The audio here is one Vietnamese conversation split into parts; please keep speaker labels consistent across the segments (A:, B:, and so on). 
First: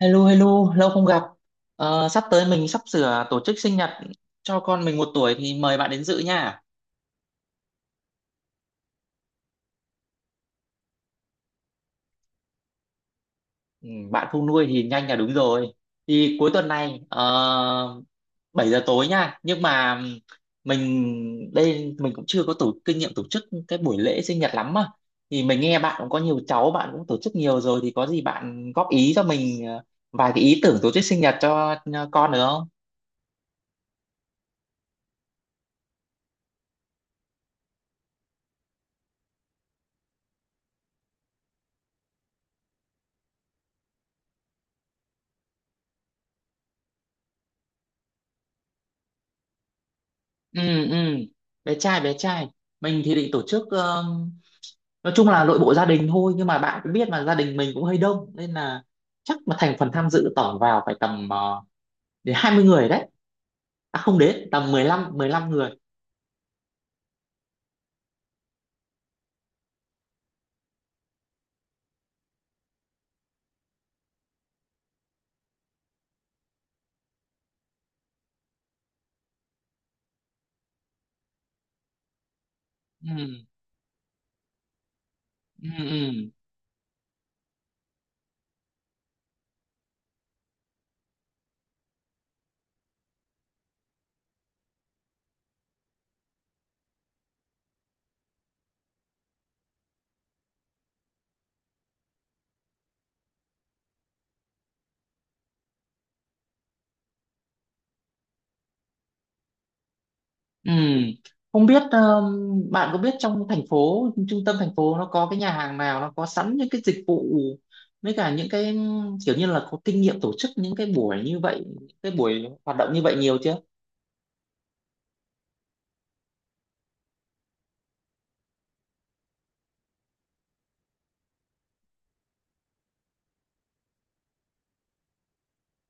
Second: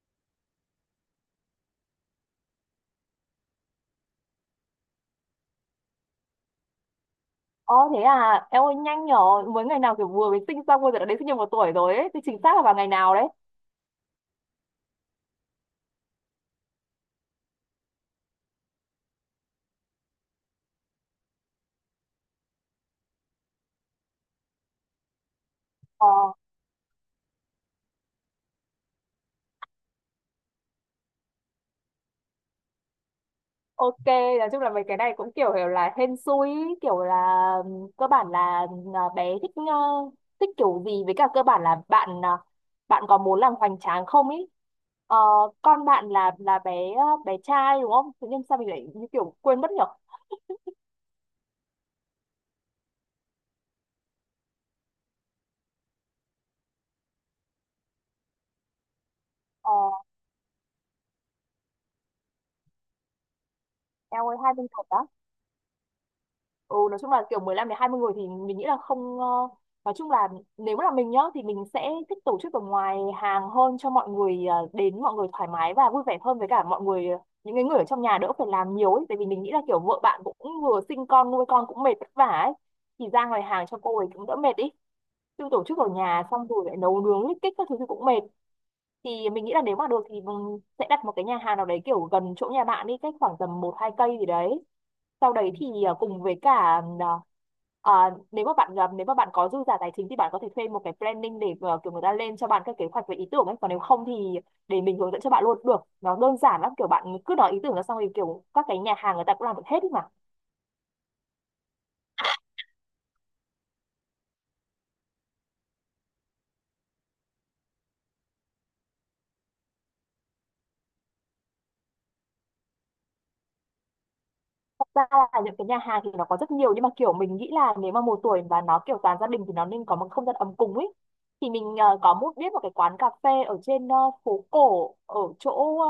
A: Hello, hello, lâu không gặp. Ờ, sắp tới mình sắp sửa tổ chức sinh nhật cho con mình 1 tuổi thì mời bạn đến dự nha.
B: Ồ thế à, em ơi nhanh nhỏ, mới ngày nào kiểu vừa mới sinh xong bây giờ đã đến sinh nhật một tuổi rồi ấy, thì chính xác là vào ngày nào đấy.
A: Ừ, bạn không nuôi thì nhanh là đúng rồi. Thì cuối tuần này 7 giờ tối nha. Nhưng mà mình đây mình cũng chưa có kinh nghiệm tổ chức cái buổi lễ sinh nhật lắm mà. Thì mình nghe bạn cũng
B: Ờ,
A: có nhiều cháu, bạn cũng tổ chức nhiều rồi thì có gì bạn góp ý cho mình vài cái ý tưởng tổ chức sinh nhật cho con được không?
B: ok, nói chung là mấy cái này cũng kiểu là hên xui, ý, kiểu là cơ bản là bé thích thích kiểu gì với cả cơ bản là bạn bạn có muốn làm hoành tráng không ý. Ờ, con bạn là bé bé trai đúng không? Tự nhiên sao mình lại như kiểu quên mất nhở?
A: Ừ, ừ, bé trai, bé trai. Mình thì định tổ chức nói chung là nội bộ gia đình thôi, nhưng mà bạn cũng biết mà gia đình mình cũng hơi đông nên là chắc mà
B: Ờ,
A: thành phần tham dự tổng vào phải tầm đến 20 người đấy, à không,
B: em ơi
A: đến
B: hai bên
A: tầm mười
B: thật á.
A: lăm mười lăm người.
B: Ừ, nói chung là kiểu 15 đến 20 người thì mình nghĩ là không ờ, nói chung là nếu là mình nhá thì mình sẽ thích tổ chức ở ngoài hàng hơn cho mọi người đến mọi người thoải mái và vui vẻ hơn với cả mọi người những cái người ở trong nhà đỡ phải làm nhiều ấy, tại vì mình nghĩ là kiểu vợ bạn cũng vừa sinh con nuôi con cũng mệt vất vả ấy, thì ra ngoài
A: Ừ,
B: hàng cho cô ấy cũng đỡ mệt ý, chứ tổ
A: ừ,
B: chức ở nhà
A: ừ,
B: xong rồi lại nấu nướng lít kích các thứ thì cũng mệt. Thì mình nghĩ là nếu mà được thì mình sẽ đặt một cái nhà hàng nào đấy kiểu gần chỗ nhà bạn đi, cách khoảng tầm một hai cây gì đấy, sau đấy thì cùng với cả à, nếu mà bạn, nếu mà bạn có dư giả tài chính thì bạn có thể thuê một cái planning để kiểu người ta lên cho bạn các kế hoạch về ý tưởng ấy, còn nếu không thì để mình hướng dẫn cho bạn luôn cũng được, nó đơn giản lắm, kiểu bạn cứ nói ý tưởng ra xong thì kiểu các cái nhà hàng người ta cũng làm được hết ý mà.
A: ừ. Không biết bạn có biết trong thành phố, trung tâm thành phố nó có cái nhà hàng nào nó có sẵn những cái dịch vụ với cả những cái kiểu như là có kinh nghiệm tổ chức những cái buổi như vậy, cái buổi hoạt động như vậy nhiều chưa?
B: Thật ra là những cái nhà hàng thì nó có rất nhiều, nhưng mà kiểu mình nghĩ là nếu mà một tuổi và nó kiểu toàn gia đình thì nó nên có một không gian ấm cúng ấy. Thì mình có một biết một cái quán cà phê ở trên phố cổ ở chỗ,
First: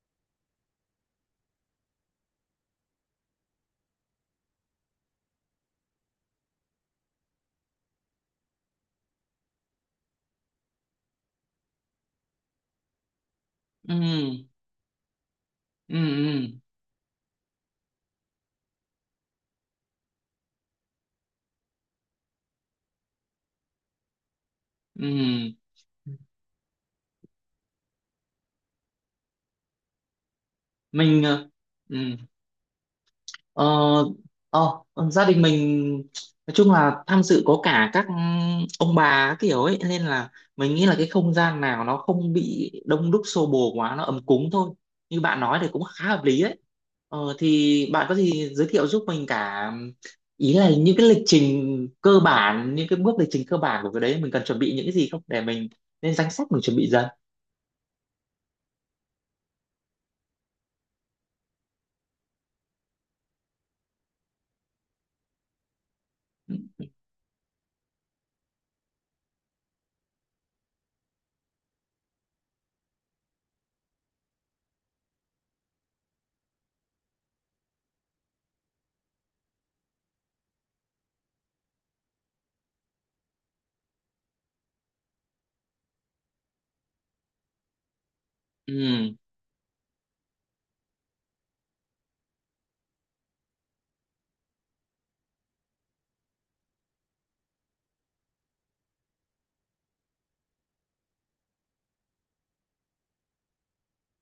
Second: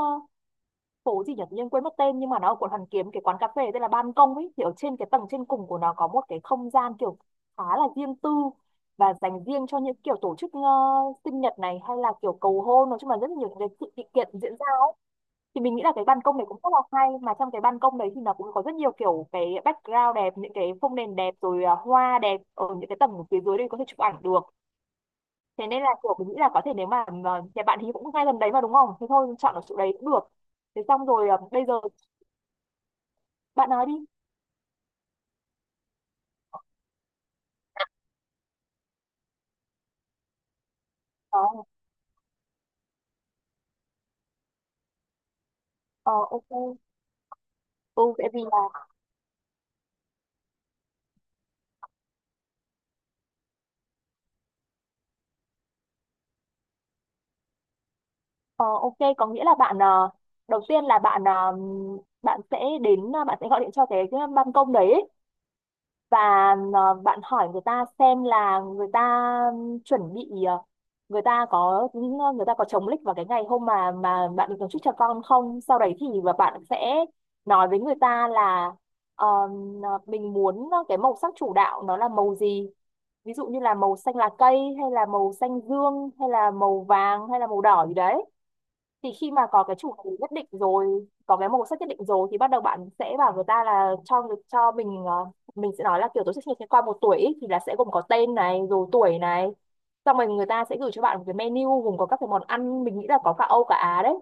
B: phố gì nhỉ, tự nhiên quên mất tên, nhưng mà nó ở quận Hoàn Kiếm, cái quán cà phê tên là Ban Công ấy, thì ở trên cái tầng trên cùng của nó có một cái không gian kiểu khá là riêng tư và dành riêng cho những kiểu tổ chức sinh nhật này hay là kiểu cầu hôn, nói chung là rất là nhiều những cái sự sự kiện
A: Ừ,
B: diễn ra. Thì mình nghĩ là
A: ừ,
B: cái ban công đấy cũng
A: ừ,
B: rất là hay, mà trong cái ban công đấy thì nó cũng có rất nhiều kiểu cái background đẹp, những cái phông nền đẹp rồi hoa đẹp, ở những cái tầng phía dưới đây có thể chụp ảnh được.
A: ừ.
B: Thế nên là kiểu mình nghĩ là có thể, nếu mà nhà bạn thì cũng ngay gần đấy mà đúng không, thế thôi chọn ở chỗ đấy cũng được. Thế xong
A: mình
B: rồi,
A: ờ,
B: bây giờ
A: ừ. Ờ,
B: Bạn nói đi.
A: ờ, gia đình mình nói chung là tham dự có cả các ông bà kiểu ấy nên là mình nghĩ là cái không
B: Ờ,
A: gian nào nó không bị đông đúc xô bồ quá, nó ấm cúng thôi. Như bạn nói thì cũng khá
B: ờ,
A: hợp lý đấy.
B: ok.
A: Thì
B: Ừ,
A: bạn có
B: tại vì
A: gì giới
B: là
A: thiệu giúp mình cả, ý là những cái lịch trình cơ bản, những cái bước lịch trình cơ bản của cái đấy mình cần chuẩn bị những cái gì không để mình lên danh sách, mình chuẩn bị dần.
B: ờ, ok, có nghĩa là bạn, đầu tiên là bạn, bạn sẽ đến bạn sẽ gọi điện cho cái ban công đấy, và bạn hỏi người ta xem là người ta chuẩn bị à, người ta có người ta có chống lịch vào cái ngày hôm mà bạn được tổ chức cho con không. Sau đấy thì và bạn sẽ nói với người ta là ờ, mình muốn cái màu sắc chủ đạo nó là màu gì, ví dụ như là màu xanh lá cây hay là màu xanh dương hay là màu vàng hay là màu đỏ gì đấy. Thì
A: Ừ,
B: khi mà có cái chủ đề nhất định rồi, có cái màu sắc nhất định rồi, thì bắt đầu bạn sẽ bảo người ta là cho cho mình mình sẽ nói là kiểu tôi sẽ sinh nhật qua một tuổi ý, thì là sẽ gồm có tên này rồi tuổi này. Xong rồi người ta sẽ gửi cho bạn một cái menu gồm có các cái món ăn, mình nghĩ là có cả Âu cả Á đấy,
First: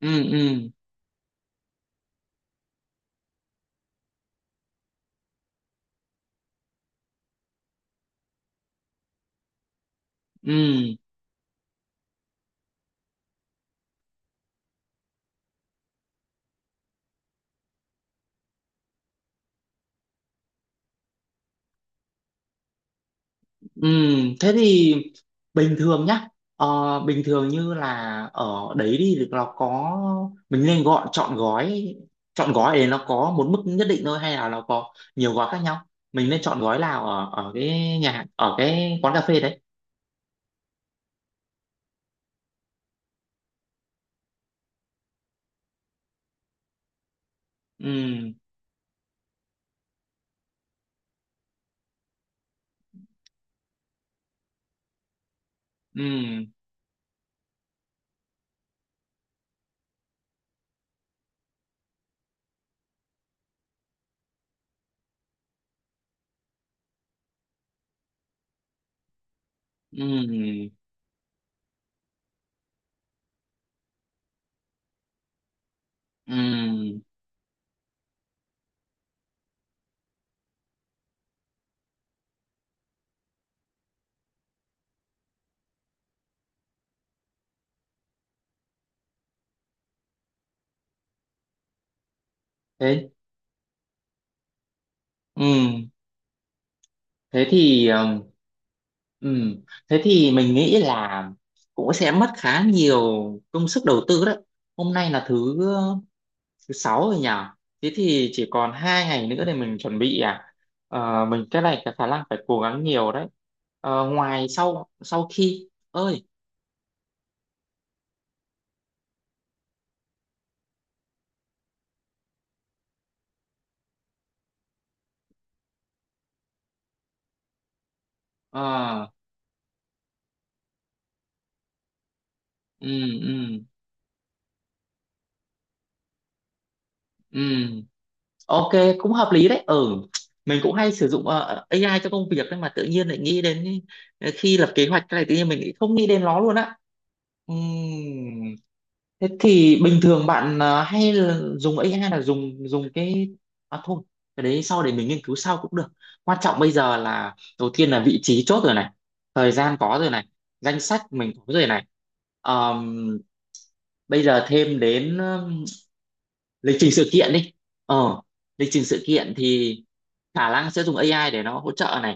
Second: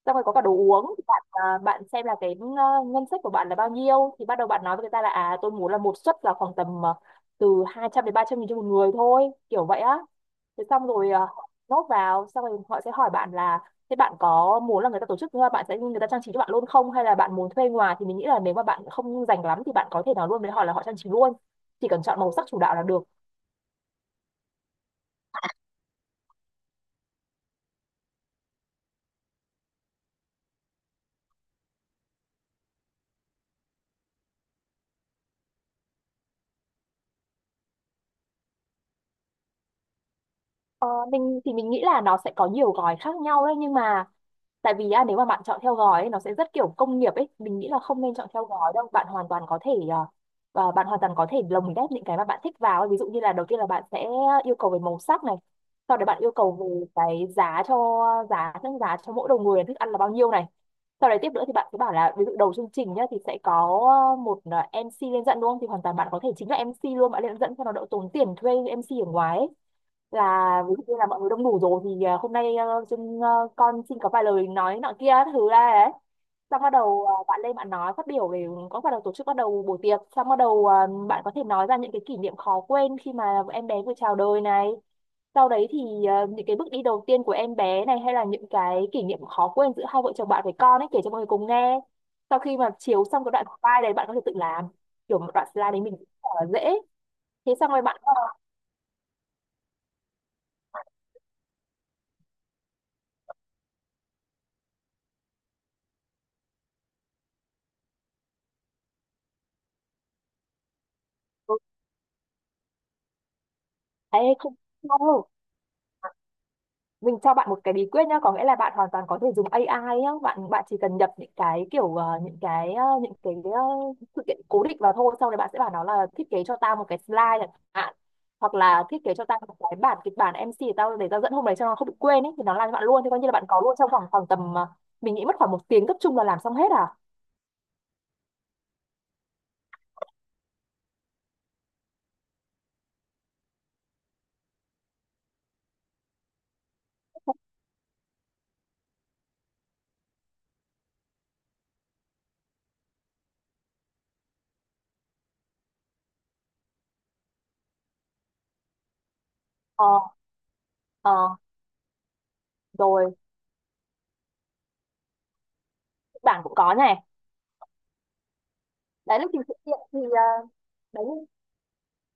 A: ừ,
B: xong rồi có
A: ừ,
B: cả đồ
A: ừ,
B: uống. Thì bạn bạn xem là cái ngân sách của bạn là bao nhiêu, thì bắt đầu bạn nói với người ta là à, tôi muốn là một suất là khoảng tầm từ 200 đến 300 nghìn cho một người thôi, kiểu vậy á. Thế xong
A: ừ.
B: rồi, nốt vào xong rồi họ sẽ hỏi bạn là thế bạn có muốn là người ta tổ chức bạn sẽ người ta trang trí cho bạn luôn không, hay là bạn muốn thuê ngoài. Thì mình nghĩ là nếu mà bạn không rành lắm thì bạn có thể nào luôn với họ là họ trang trí luôn, chỉ cần chọn màu sắc chủ đạo là được.
A: Thế thì bình thường nhá, bình thường như là ở đấy đi thì nó có, mình nên gọi Chọn gói để nó có một mức nhất định thôi hay là nó có nhiều gói khác nhau, mình nên chọn gói nào ở ở cái nhà hàng- ở cái quán cà phê đấy?
B: Ờ, mình thì mình nghĩ là nó sẽ có nhiều gói khác nhau đấy, nhưng mà tại vì nếu mà bạn chọn theo gói ấy, nó sẽ rất kiểu công nghiệp ấy, mình nghĩ là không nên chọn
A: Ừm,
B: theo gói đâu, bạn hoàn toàn có thể bạn hoàn toàn có thể lồng ghép những cái mà bạn thích vào ấy. Ví dụ như là đầu tiên là bạn sẽ yêu cầu về màu sắc này, sau đấy bạn yêu
A: ừm,
B: cầu về cái giá giá cho mỗi đầu người là thức ăn là bao nhiêu này. Sau đấy tiếp nữa thì bạn cứ bảo là ví dụ đầu chương trình nhá thì sẽ có một MC lên dẫn đúng không, thì hoàn toàn bạn có thể chính là MC luôn, bạn lên dẫn cho nó đỡ tốn tiền thuê MC ở ngoài ấy. Là
A: ừm,
B: ví dụ như là mọi người đông đủ rồi thì hôm nay con xin có vài lời nói nọ kia các thứ ra đấy. Xong bắt
A: ừm.
B: đầu bạn lên bạn nói phát biểu về có bắt đầu tổ chức, bắt đầu buổi tiệc. Xong bắt đầu bạn có thể nói ra những cái kỷ niệm khó quên khi mà em bé vừa chào đời này, sau đấy thì những cái bước đi đầu tiên của em bé này, hay là những cái kỷ niệm khó quên giữa hai vợ chồng bạn với con ấy, kể cho mọi người cùng nghe. Sau khi mà chiếu
A: Thế
B: xong cái đoạn slide đấy, bạn có thể tự làm kiểu một đoạn slide đấy
A: ừm,
B: mình cũng rất là dễ.
A: thế
B: Thế xong rồi
A: thì
B: bạn
A: ừ. Thế thì mình nghĩ là cũng sẽ mất khá nhiều công sức đầu tư đấy. Hôm nay là thứ thứ sáu rồi nhỉ, thế thì chỉ còn 2 ngày nữa để mình chuẩn bị à. Ờ, mình
B: ờ,
A: cái này cái khả năng phải cố gắng nhiều đấy. Ờ,
B: thấy
A: ngoài
B: không,
A: sau sau khi ơi,
B: mình cho bạn một cái bí quyết nhá, có nghĩa là bạn hoàn toàn có thể dùng AI nhá. Bạn bạn chỉ cần nhập những cái kiểu sự kiện cố định vào thôi, sau đấy bạn sẽ bảo nó là thiết kế cho tao một cái slide chẳng hạn, hoặc là thiết
A: ờ,
B: kế cho tao một cái bản kịch bản MC để tao dẫn hôm đấy cho nó không bị quên ấy, thì nó làm cho bạn
A: ừ,
B: luôn, thì coi như là
A: ừ,
B: bạn có luôn trong vòng khoảng tầm mình nghĩ mất khoảng một tiếng cấp trung là làm xong hết à.
A: ừ, ok, cũng hợp lý đấy, ừ. Mình cũng hay sử dụng AI cho công việc, nhưng mà tự nhiên lại nghĩ đến khi lập kế hoạch cái này tự nhiên mình lại không nghĩ đến nó luôn á. Ừ. Thế thì bình thường bạn hay là dùng AI là dùng dùng cái, à thôi, cái đấy sau để mình nghiên cứu sau cũng được. Quan trọng bây giờ là, đầu tiên là vị trí chốt rồi này, thời gian có
B: Ờ,
A: rồi này, danh sách mình
B: ờ,
A: có rồi này.
B: rồi,
A: Ờm, bây giờ thêm đến
B: kịch bản cũng có
A: lịch trình
B: này,
A: sự kiện đi. Ờ lịch trình sự
B: đấy là
A: kiện
B: trình sự
A: thì
B: kiện thì
A: khả năng sẽ dùng
B: đấy,
A: AI để nó hỗ trợ này.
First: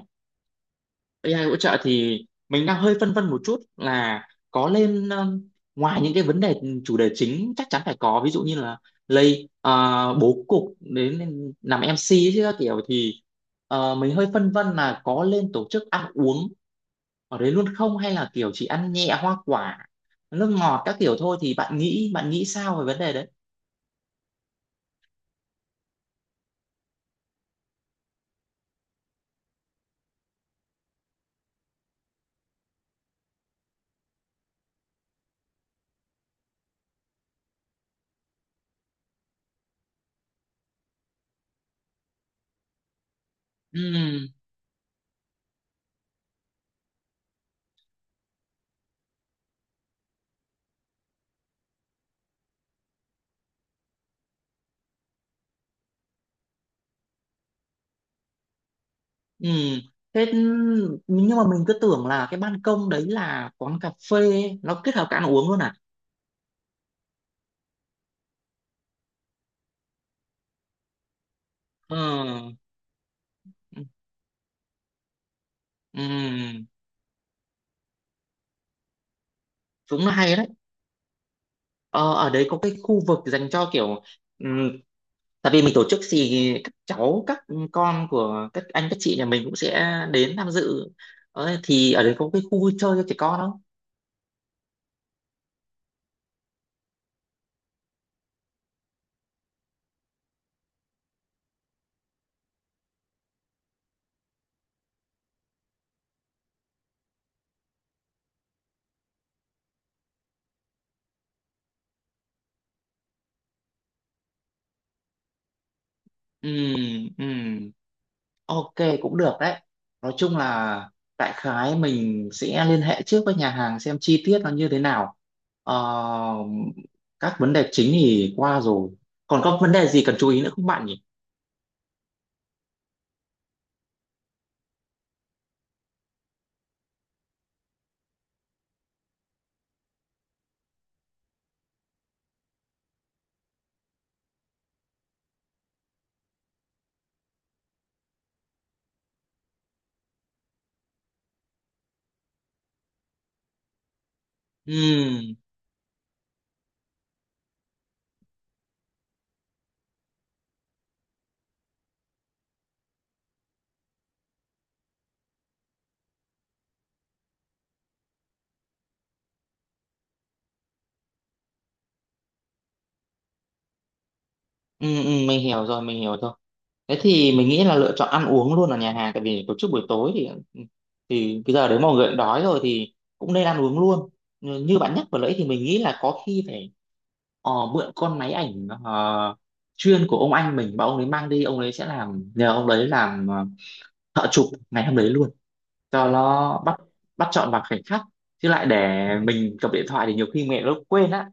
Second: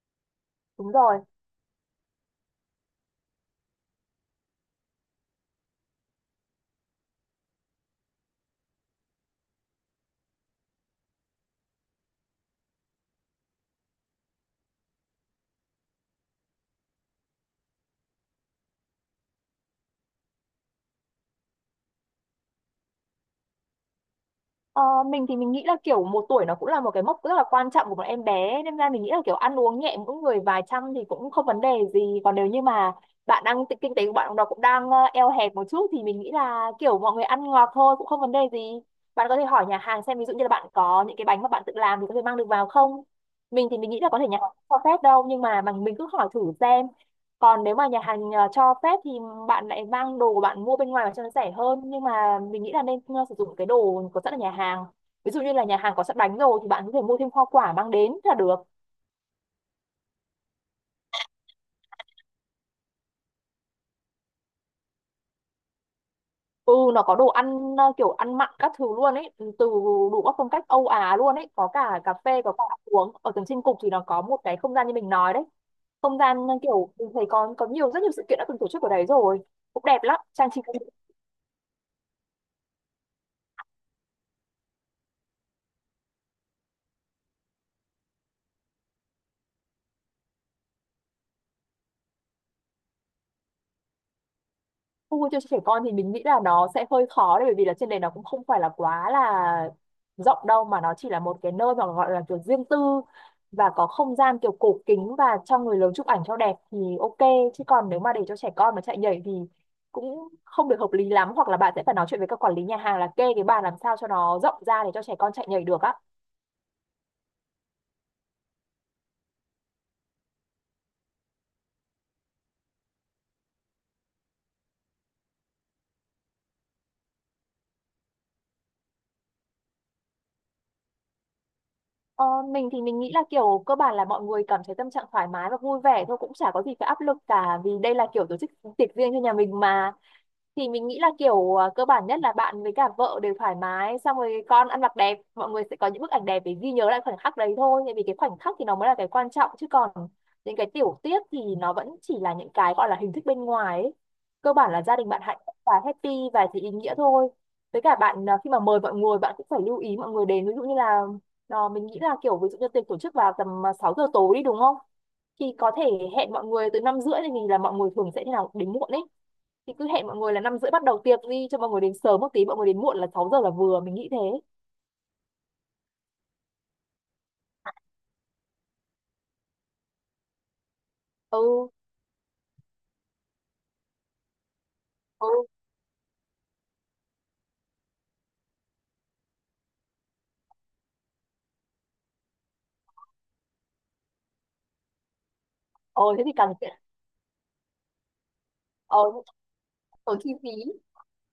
B: đúng rồi.
A: AI hỗ trợ thì mình đang hơi phân vân một chút là có lên ngoài những cái vấn đề chủ đề chính chắc chắn phải có, ví dụ như là lay bố cục đến làm MC ấy chứ các kiểu thì mình hơi phân vân là có lên tổ chức ăn uống ở đấy luôn không, hay là kiểu chỉ ăn nhẹ hoa quả nước ngọt các kiểu thôi. Thì bạn nghĩ sao về vấn đề đấy?
B: Ờ, mình thì mình nghĩ là kiểu một tuổi nó cũng là một cái mốc rất là quan trọng của một em bé, nên ra mình nghĩ là kiểu ăn uống nhẹ mỗi người vài trăm thì cũng không vấn đề gì. Còn nếu như mà bạn đang kinh tế của bạn nó cũng đang eo hẹp một chút, thì mình nghĩ là kiểu mọi người ăn ngọt thôi cũng không vấn đề gì. Bạn có thể hỏi nhà hàng xem, ví dụ như là bạn có những cái bánh mà bạn tự làm thì có thể mang được vào không. Mình thì mình nghĩ là có thể
A: Ừ,
B: nhà hàng không cho phép đâu, nhưng mà mình cứ hỏi thử xem. Còn nếu mà nhà hàng cho phép thì bạn lại mang đồ của bạn mua bên ngoài và cho nó rẻ hơn, nhưng mà mình nghĩ là nên sử dụng cái đồ có sẵn ở nhà hàng, ví dụ như là nhà hàng có sẵn bánh rồi thì bạn có thể mua thêm hoa quả mang đến là được.
A: ừ. Thế nhưng mà mình cứ tưởng là cái ban công đấy là quán cà phê, nó kết hợp cả ăn uống luôn à?
B: Ừ, nó có đồ ăn kiểu ăn mặn các thứ luôn ấy. Ừ, từ đủ các phong cách Âu Á luôn ấy, có
A: Ừ.
B: cả cà phê có cả ăn uống, ở tầng trên cục thì nó Có một cái không gian như mình nói đấy. Không gian,
A: Ừm,
B: kiểu mình thấy có nhiều rất nhiều sự kiện đã từng tổ chức ở đấy rồi, cũng đẹp
A: cũng
B: lắm
A: hay đấy.
B: trang trí.
A: Ờ, Ở đấy có cái khu vực dành cho kiểu ừm, tại vì mình tổ chức thì các cháu, các con của các anh các chị nhà mình cũng sẽ đến tham dự, thì ở đấy có cái khu vui chơi cho trẻ con không?
B: Phục vụ cho trẻ con thì mình nghĩ là nó sẽ hơi khó đấy, bởi vì là trên đấy nó cũng không phải là quá là rộng đâu, mà nó chỉ là một cái nơi mà gọi là kiểu riêng tư, và có không gian kiểu cổ kính và cho người lớn chụp ảnh cho đẹp thì ok. Chứ còn nếu mà để cho trẻ con mà chạy nhảy thì cũng không được hợp lý lắm, hoặc là bạn sẽ phải nói chuyện với các quản lý nhà hàng là kê cái bàn làm sao cho nó rộng ra để cho trẻ con chạy nhảy được á.
A: Ừm, ừm, ok, cũng được đấy. Nói chung là đại khái mình sẽ liên hệ trước với nhà hàng xem chi tiết nó như thế nào. Ờ, các vấn đề chính thì qua rồi, còn có vấn đề gì cần chú ý nữa không bạn nhỉ?
B: Ờ, mình thì mình nghĩ là kiểu cơ bản là mọi người cảm thấy tâm trạng thoải mái và vui vẻ thôi, cũng chả có gì phải áp lực cả, vì đây là kiểu tổ chức tiệc riêng cho nhà mình mà. Thì mình nghĩ là kiểu cơ bản nhất là bạn với cả vợ đều thoải mái, xong rồi con ăn mặc đẹp, mọi người sẽ có những bức ảnh đẹp để ghi nhớ lại khoảnh khắc đấy thôi, tại vì cái khoảnh khắc thì nó mới là cái quan trọng, chứ còn những cái tiểu tiết thì nó vẫn chỉ là những cái gọi là hình thức bên ngoài ấy. Cơ bản là gia đình bạn
A: Ừ.
B: hạnh phúc và happy thì ý nghĩa thôi. Với cả bạn à, khi mà mời mọi người bạn cũng phải lưu ý mọi người đến, ví dụ như là mình nghĩ là kiểu ví dụ như tiệc tổ chức vào tầm 6 giờ tối đi đúng không, thì có thể hẹn mọi người từ 5 rưỡi, thì mình là mọi người thường sẽ thế nào đến muộn ấy, thì cứ hẹn mọi người là 5 rưỡi bắt đầu tiệc đi cho mọi người đến sớm một tí, mọi người đến muộn là 6 giờ là vừa, mình nghĩ thế.
A: Ừ, ừ, mình hiểu rồi, mình hiểu rồi. Thế thì mình nghĩ là lựa chọn ăn uống luôn ở nhà hàng, tại vì tổ chức buổi tối thì cái giờ
B: Ừ,
A: đấy mọi người cũng đói rồi thì cũng nên ăn uống luôn. Như như bạn nhắc vừa nãy
B: ừ,
A: thì mình nghĩ là có khi phải mượn con máy ảnh chuyên của ông anh mình mà ông ấy mang đi, ông ấy sẽ làm, nhờ ông đấy làm thợ chụp ngày hôm đấy luôn
B: ờ
A: cho
B: thế thì càng
A: nó bắt bắt chọn vào khoảnh khắc, chứ lại
B: ờ
A: để mình cầm điện thoại thì
B: tốn
A: nhiều
B: chi
A: khi
B: phí.
A: mẹ nó quên á.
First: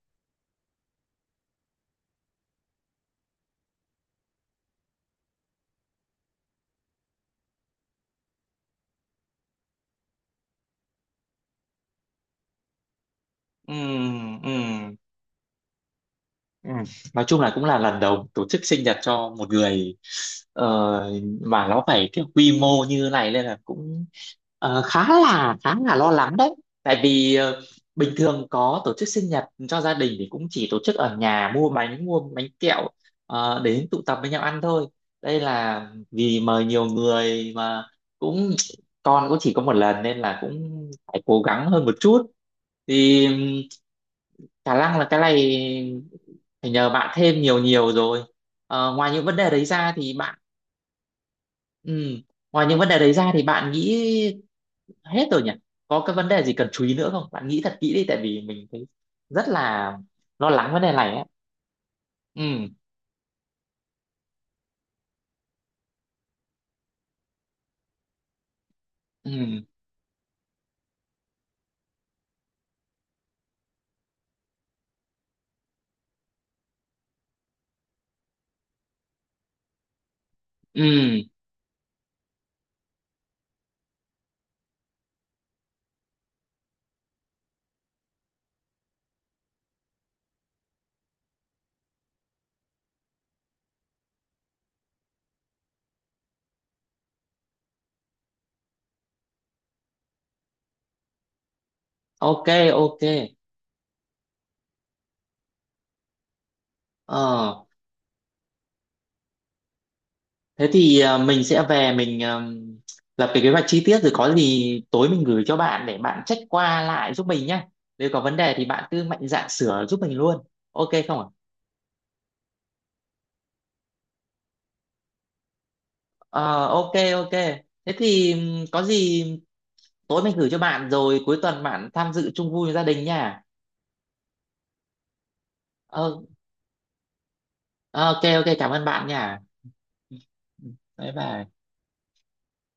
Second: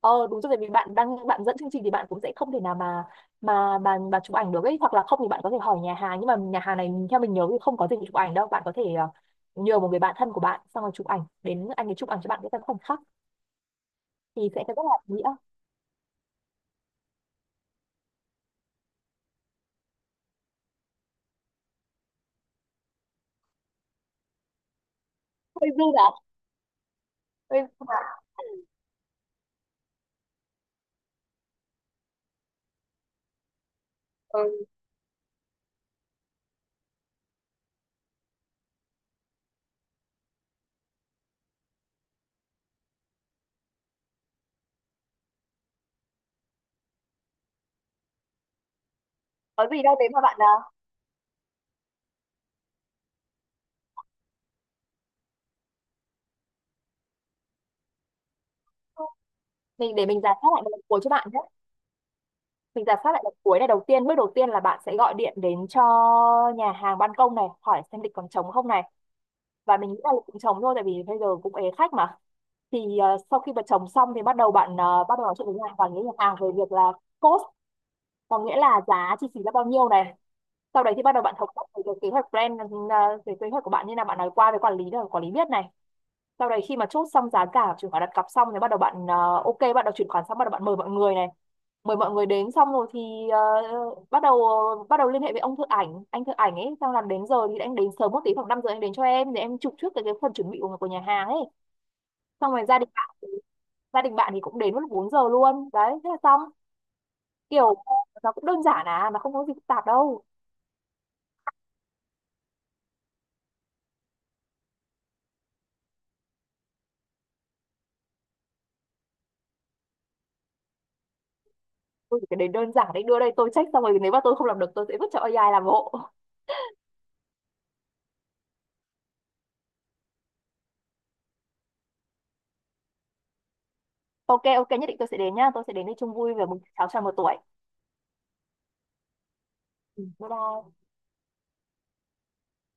B: Ờ đúng rồi, vì bạn dẫn chương trình thì bạn cũng sẽ không thể nào mà chụp ảnh được ấy, hoặc là không thì bạn có thể hỏi nhà hàng, nhưng mà nhà hàng này theo mình nhớ thì không có dịch vụ chụp ảnh đâu, bạn có thể nhờ một người bạn thân của bạn xong rồi chụp ảnh, đến anh ấy chụp ảnh cho bạn cái tấm khoảnh khắc
A: Ừ,
B: thì
A: ừ.
B: sẽ rất là ý nghĩa.
A: Ừ. Nói chung là cũng là lần đầu tổ chức sinh nhật cho một người ờ, mà nó phải cái quy mô như này nên là cũng khá là
B: hơi
A: khá
B: dư
A: là
B: giả
A: lo lắng đấy. Tại vì
B: Hơi dư
A: bình
B: dả.
A: thường có tổ chức sinh nhật cho gia đình thì cũng chỉ tổ chức ở nhà, mua bánh kẹo, đến tụ tập với nhau ăn
B: Ừ.
A: thôi. Đây là vì mời nhiều người mà, cũng con cũng chỉ có một lần nên là cũng phải cố gắng hơn một chút. Thì khả năng là cái này phải nhờ bạn thêm nhiều nhiều rồi. Ngoài những vấn đề đấy
B: Có gì
A: ra
B: đâu thế
A: thì
B: mà bạn
A: bạn,
B: nào.
A: ừ, ngoài những vấn đề đấy ra thì bạn nghĩ hết rồi nhỉ? Có cái vấn đề gì cần chú ý nữa không? Bạn nghĩ thật kỹ đi tại vì mình thấy rất là
B: Mình để mình giả
A: lo
B: soát lại một
A: lắng
B: lần
A: vấn đề
B: cuối cho
A: này ấy.
B: bạn nhé,
A: Ừ,
B: mình giả soát lại đợt cuối này. Đầu tiên, bước đầu tiên là bạn sẽ gọi điện đến cho nhà hàng ban công này hỏi xem lịch còn trống không này,
A: ừ,
B: và mình nghĩ là lịch cũng trống thôi tại vì bây giờ cũng ế khách mà. Thì sau khi mà trống xong thì bắt đầu bạn, bắt đầu nói chuyện với nhà hàng và với nhà hàng về việc là cost, có nghĩa là giá chi phí là bao nhiêu này. Sau đấy thì bắt đầu
A: ừ.
B: bạn thống nhất về cái kế hoạch brand, về kế hoạch của bạn, như là bạn nói qua với quản lý để quản lý biết này. Sau đấy khi mà chốt xong giá cả chuyển khoản đặt cọc xong thì bắt đầu bạn, ok, bắt đầu chuyển khoản xong bắt đầu bạn mời mọi người này, mời mọi người đến xong rồi thì bắt đầu liên hệ với ông thợ ảnh anh thợ ảnh ấy, xong làm đến giờ thì anh đến sớm một tí, khoảng 5 giờ anh đến cho em để em chụp trước cái phần chuẩn bị của nhà hàng ấy.
A: Ok,
B: Xong rồi
A: ok.
B: gia đình bạn thì cũng đến lúc 4 giờ luôn đấy, thế là xong.
A: Ờ,
B: Kiểu nó cũng đơn giản à, nó không có gì phức tạp đâu.
A: thế thì mình sẽ về mình lập cái kế hoạch chi tiết rồi có gì tối mình gửi cho bạn để bạn check qua lại giúp mình nhé. Nếu có vấn đề thì bạn cứ mạnh dạn sửa giúp mình luôn. Ok không ạ?
B: Tôi chỉ cần đến đơn giản đấy, đưa đây tôi check xong rồi, nếu mà tôi không làm được tôi sẽ vứt cho AI làm hộ.
A: Ờ, ok ok, thế thì có gì tối mình gửi cho bạn rồi cuối tuần bạn tham dự chung vui với gia đình nha.
B: Ok, ok, nhất định tôi sẽ đến nhá, tôi sẽ đến đây chung
A: Ờ,
B: vui về mừng cháu tròn 1 tuổi.
A: ờ, ok ok, cảm ơn bạn nha.
B: Ừ,
A: Ừ,
B: bye
A: ừ,
B: bye.
A: bye bye.